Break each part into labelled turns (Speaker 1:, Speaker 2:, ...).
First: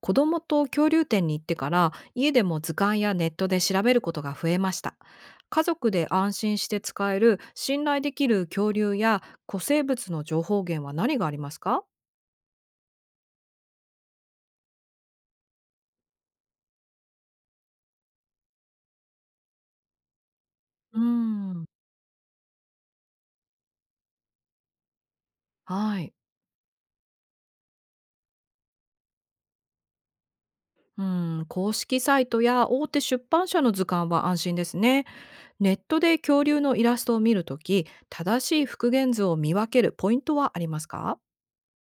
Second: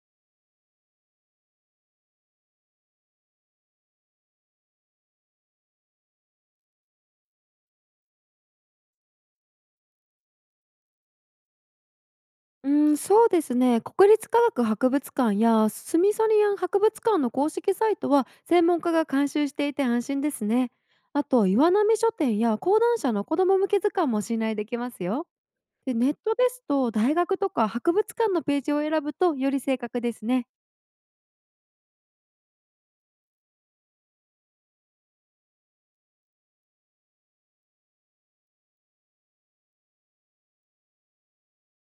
Speaker 1: 子供と恐竜展に行ってから、家でも図鑑やネットで調べることが増えました。家族で安心して使える信頼できる恐竜や古生物の情報源は何がありますか？
Speaker 2: うん、そうですね。国立科学博物館やスミソニアン博物館の公式サイトは専門家が監修していて安心ですね。
Speaker 1: うー
Speaker 2: あと、
Speaker 1: ん
Speaker 2: 岩波書店や講談社の子ども向け図鑑も信頼できますよ。で、
Speaker 1: は
Speaker 2: ネ
Speaker 1: い。
Speaker 2: ットですと大学とか博物館のページを選ぶとより正確ですね。
Speaker 1: うん、公式サイトや大手出版社の図鑑は安心ですね。ネットで恐竜のイラストを見るとき、正しい復元図を見分けるポイントはありますか？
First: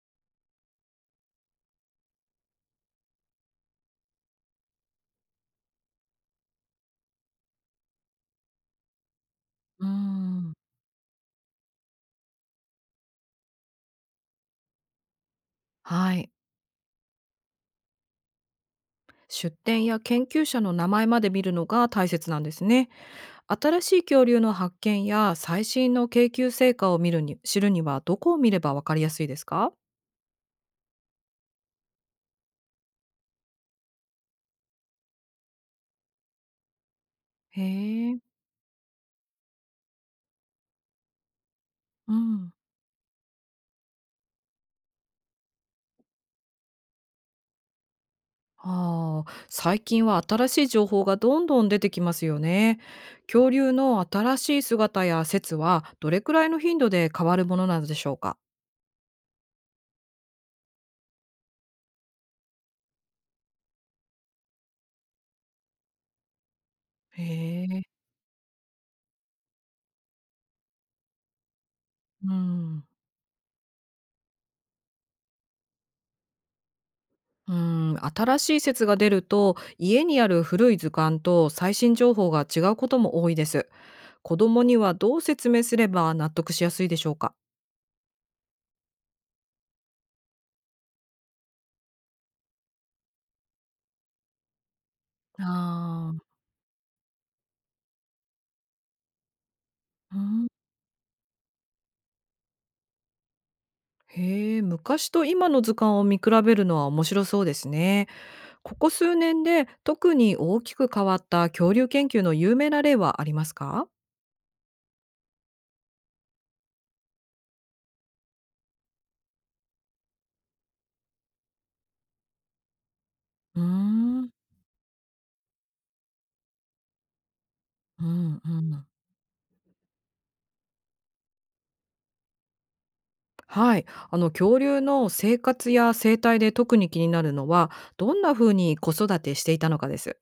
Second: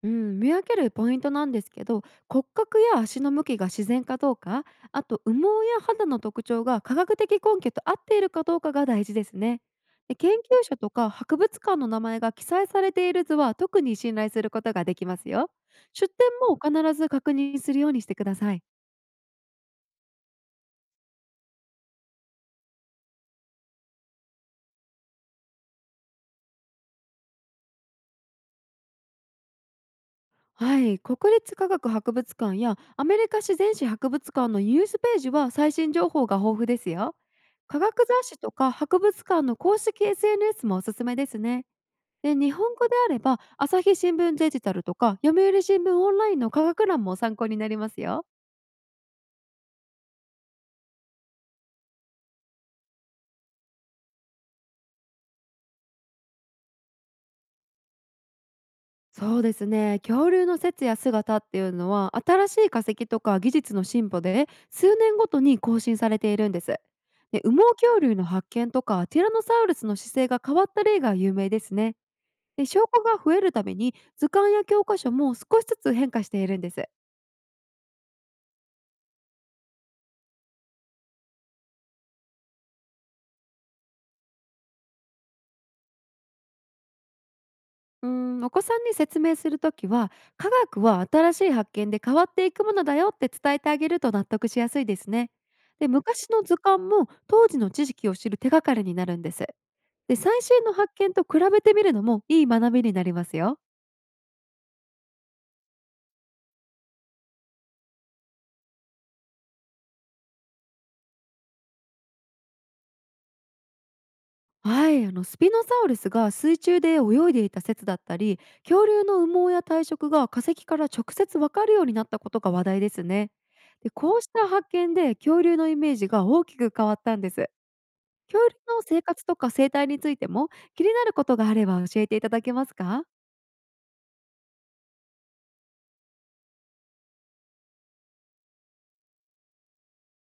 Speaker 2: うん、見分けるポイントなんですけど、骨格や足の向きが自然かどうか、あと羽毛や肌の特徴が科学的根拠と合っているかどうかが大事ですね。
Speaker 1: うー
Speaker 2: で、研究
Speaker 1: ん
Speaker 2: 者とか博物館の名前が記載されている図は特に信頼することができますよ。出
Speaker 1: はい。
Speaker 2: 典も必ず確認するようにしてください。
Speaker 1: 出典や研究者の名前まで見るのが大切なんですね。新しい恐竜の発見や最新の研究成果を見るに知るにはどこを見ればわかりやすいですか？
Speaker 2: はい、国立科学博物館やアメリカ自然史博物館のニュースページは最新情報が豊富ですよ。
Speaker 1: へ
Speaker 2: 科学
Speaker 1: え、
Speaker 2: 雑誌とか博物館の公式 SNS もおすすめですね。
Speaker 1: う
Speaker 2: で、
Speaker 1: ん。
Speaker 2: 日本語であれば朝日新聞デジタルとか読売新聞オンラインの科学欄も参考になりますよ。
Speaker 1: ああ、最近は新しい情報がどんどん出てきますよね。恐竜の新しい姿や説はどれくらいの頻度で変わるものなのでしょうか？
Speaker 2: そうですね、恐竜の説や姿っていうのは新しい化石とか技術の進歩で数年ごとに更新されているんです。
Speaker 1: へ
Speaker 2: で、羽毛
Speaker 1: え、
Speaker 2: 恐竜の発見とかティラノサウルスの姿勢が変わった例が有名ですね。
Speaker 1: う
Speaker 2: で、証
Speaker 1: ん。
Speaker 2: 拠が増えるために図鑑や教科書も少しずつ変化しているんです。
Speaker 1: うん、新しい説が出ると家にある古い図鑑と最新情報が違うことも多いです。子供にはどう説明すれば納得しやすいでしょうか？
Speaker 2: お子さんに説明するときは、科学は新しい発見で変わっていくものだよって伝えてあげると納得しやすいですね。で、
Speaker 1: ああ、
Speaker 2: 昔の図鑑も当時の知識を知る手がかりになるんです。で、
Speaker 1: う
Speaker 2: 最
Speaker 1: ん。
Speaker 2: 新の発見と比べてみるのもいい学びになりますよ。
Speaker 1: へえ、昔と今の図鑑を見比べるのは面白そうですね。ここ数年で特に大きく変わった恐竜研究の有名な例はありますか？
Speaker 2: はい、あのスピノサウルスが水中で泳いでいた説だったり、恐竜の羽毛や体色が化石から直接わかるようになったことが話題ですね。
Speaker 1: うー
Speaker 2: で、こうし
Speaker 1: ん、
Speaker 2: た発見で恐竜のイメージが大きく変わったんです。
Speaker 1: うん、う
Speaker 2: 恐竜の
Speaker 1: ん。
Speaker 2: 生活とか生態についても気になることがあれば教えていただけますか？
Speaker 1: はい、あの、恐竜の生活や生態で特に気になるのは、どんな風に子育てしていたのかです。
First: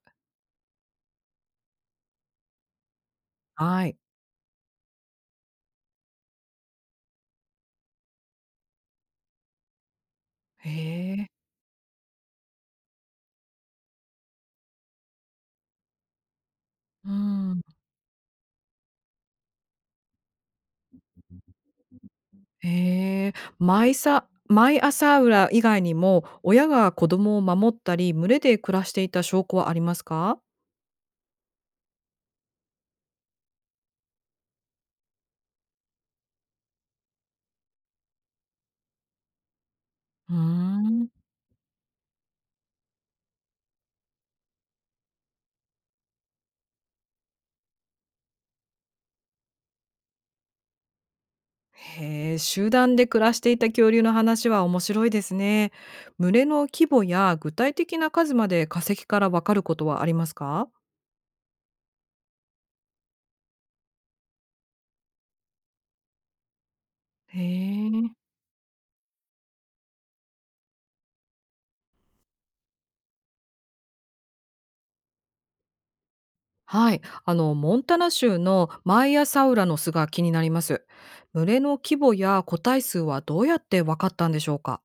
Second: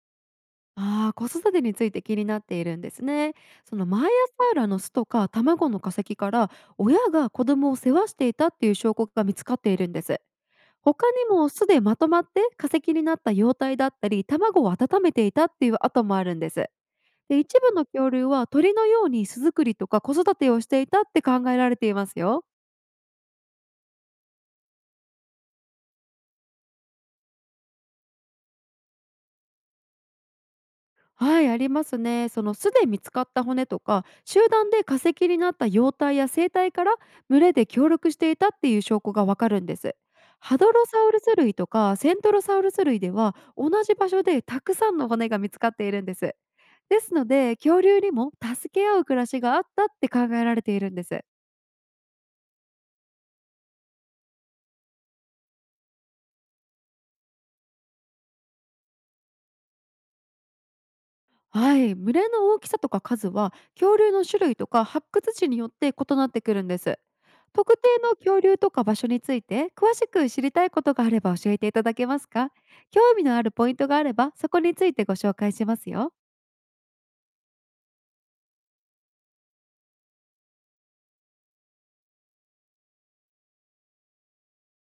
Speaker 2: ああ、子育てについて気になっているんですね。そ
Speaker 1: は
Speaker 2: の
Speaker 1: い。
Speaker 2: 毎朝ラの巣とか卵の化石から、親が子供を世話していたっていう証拠が見つかっているんです。
Speaker 1: へ
Speaker 2: 他に
Speaker 1: え。
Speaker 2: も、巣でまとまって化石になった幼体だったり卵を温めていたっていう跡もあるんです。
Speaker 1: う
Speaker 2: で、一
Speaker 1: ん。
Speaker 2: 部の恐竜は鳥のように巣作りとか子育てをしていたって考えられていますよ。
Speaker 1: へえ、毎朝浦以外にも、親が子供を守ったり、群れで暮らしていた証拠はありますか？
Speaker 2: はい、ありますね。その巣で見つかった骨とか、集団で化石になった幼体や生態から、群れで協力していたっていう証拠がわかるんです。
Speaker 1: うー
Speaker 2: ハドロサ
Speaker 1: ん。
Speaker 2: ウルス類とかセントロサウルス類では、同じ場所でたくさんの骨が見つかっているんです。ですので、恐竜にも助け合う暮らしがあったって考えられているんです。
Speaker 1: へえ、集団で暮らしていた恐竜の話は面白いですね。群れの規模や具体的な数まで化石からわかることはありますか？
Speaker 2: はい、群れの大きさとか数は、恐竜の種類とか発掘地によって異なってくるんです。
Speaker 1: へ
Speaker 2: 特定
Speaker 1: え。
Speaker 2: の恐竜とか場所について詳しく知りたいことがあれば教えていただけますか？興味のあるポイントがあれば、そこについてご紹介しますよ。
Speaker 1: はい、あの、モンタナ州のマイアサウラの巣が気になります。群れの規模や個体数はどうやってわかったんでしょうか？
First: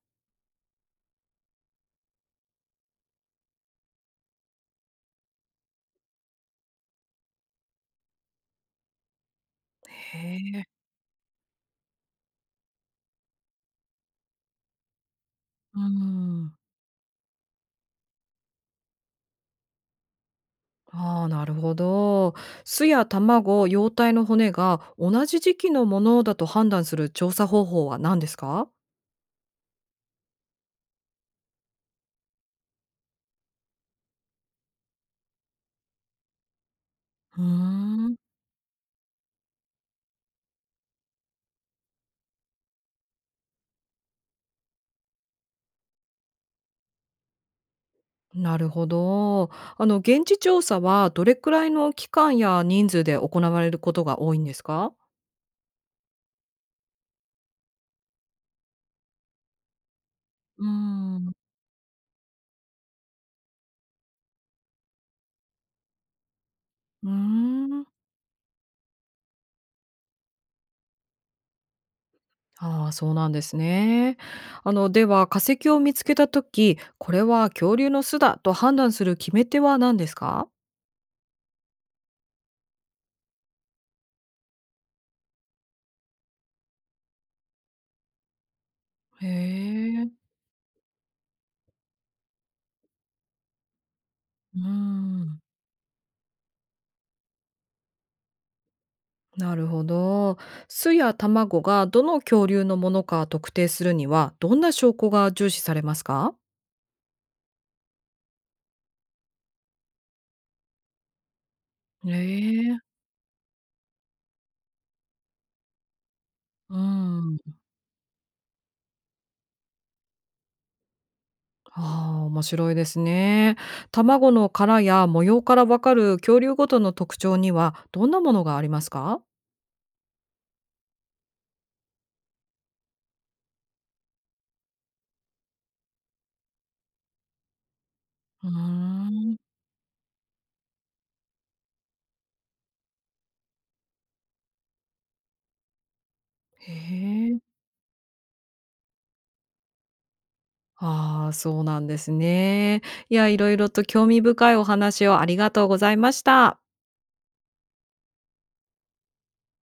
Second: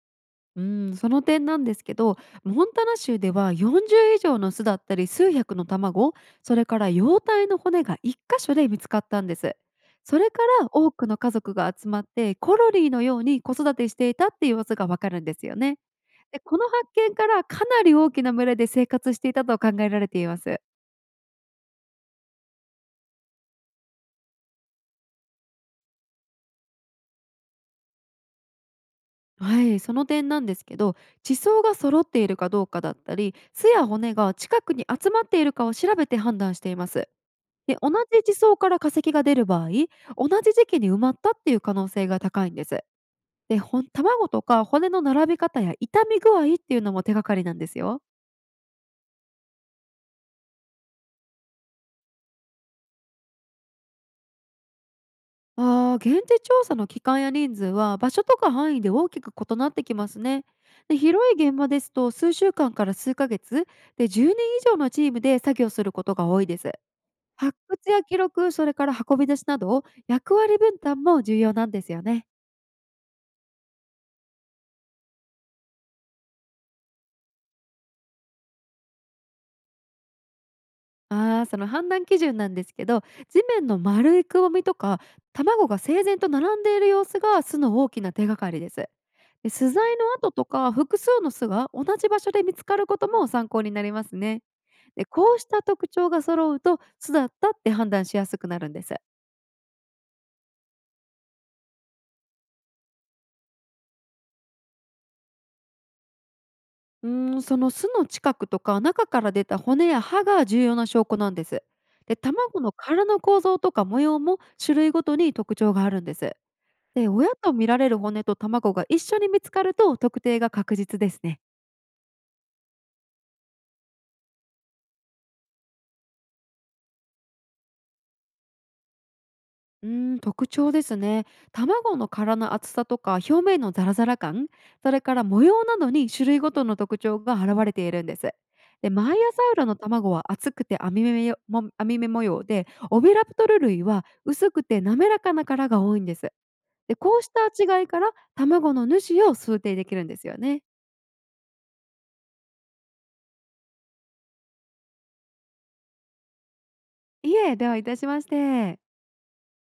Speaker 2: うん、その点なんですけど、モンタナ州では40以上の巣だったり数百の卵、それから幼体の骨が1箇所で見つかったんです。
Speaker 1: へ
Speaker 2: それか
Speaker 1: え、
Speaker 2: ら、多くの家族が集まってコロリーのように子育てしていたっていう様子がわかるんですよね。
Speaker 1: う
Speaker 2: で、
Speaker 1: ん。
Speaker 2: この発見から、かなり大きな群れで生活していたと考えられています。
Speaker 1: ああ、なるほど。巣や卵、幼体の骨が同じ時期のものだと判断する調査方法は何ですか？
Speaker 2: はい、その点なんですけど、地層が揃っているかどうかだったり、巣や骨が近くに集まっているかを調べて判断しています。
Speaker 1: うー
Speaker 2: で、同
Speaker 1: ん、
Speaker 2: じ地層から化石が出る場合、同じ時期に埋まったっていう可能性が高いんです。で、卵とか骨の並び方や傷み具合っていうのも手がかりなんですよ。
Speaker 1: なるほど。あの、現地調査はどれくらいの期間や人数で行われることが多いんですか？
Speaker 2: 現地調査の期間や人数は、場所とか範囲で大きく異なってきますね。
Speaker 1: う
Speaker 2: で、
Speaker 1: ー
Speaker 2: 広
Speaker 1: ん、
Speaker 2: い現場ですと数週間から数ヶ月で、10人以上のチームで作業することが多いです。
Speaker 1: うー
Speaker 2: 発
Speaker 1: ん。
Speaker 2: 掘や記録、それから運び出しなど、役割分担も重要なんですよね。
Speaker 1: ああ、そうなんですね。あの、では、化石を見つけたとき、これは恐竜の巣だと判断する決め手は何ですか？
Speaker 2: ああ、その判断基準なんですけど、地面の丸いくぼみとか、卵が整然と並んでいる様子が巣の大きな手がかりです。
Speaker 1: へ
Speaker 2: で、巣材の
Speaker 1: え、
Speaker 2: 跡とか複数の巣が同じ場所で見つかることも参考になりますね。
Speaker 1: うー
Speaker 2: で、こう
Speaker 1: ん。
Speaker 2: した特徴が揃うと、巣だったって判断しやすくなるんです。
Speaker 1: なるほど。巣や卵がどの恐竜のものか特定するには、どんな証拠が重視されますか？
Speaker 2: その巣の近くとか中から出た骨や歯が重要な証拠なんです。で、卵の
Speaker 1: ええ、
Speaker 2: 殻の構造とか模様も、種類ごとに特徴があるんです。
Speaker 1: う
Speaker 2: で、親
Speaker 1: ん。
Speaker 2: と見られる骨と卵が一緒に見つかると、特定が確実ですね。
Speaker 1: ああ、面白いですね。卵の殻や模様からわかる恐竜ごとの特徴には、どんなものがありますか？
Speaker 2: うーん、特徴ですね。卵の殻の厚さとか表面のザラザラ感、それから模様などに、種類ごとの特徴が現れているんです。
Speaker 1: うー
Speaker 2: で、マイア
Speaker 1: ん。
Speaker 2: サウラの卵は厚くて網目模様で、オビラプトル類は薄くて滑らかな殻が多いんです。
Speaker 1: へ
Speaker 2: で、こうし
Speaker 1: え。
Speaker 2: た違いから、卵の主を推定できるんですよね。
Speaker 1: ああ、そうなんですね。いや、いろいろと興味深いお話をありがとうございました。
Speaker 2: いえ、ではいたしまして。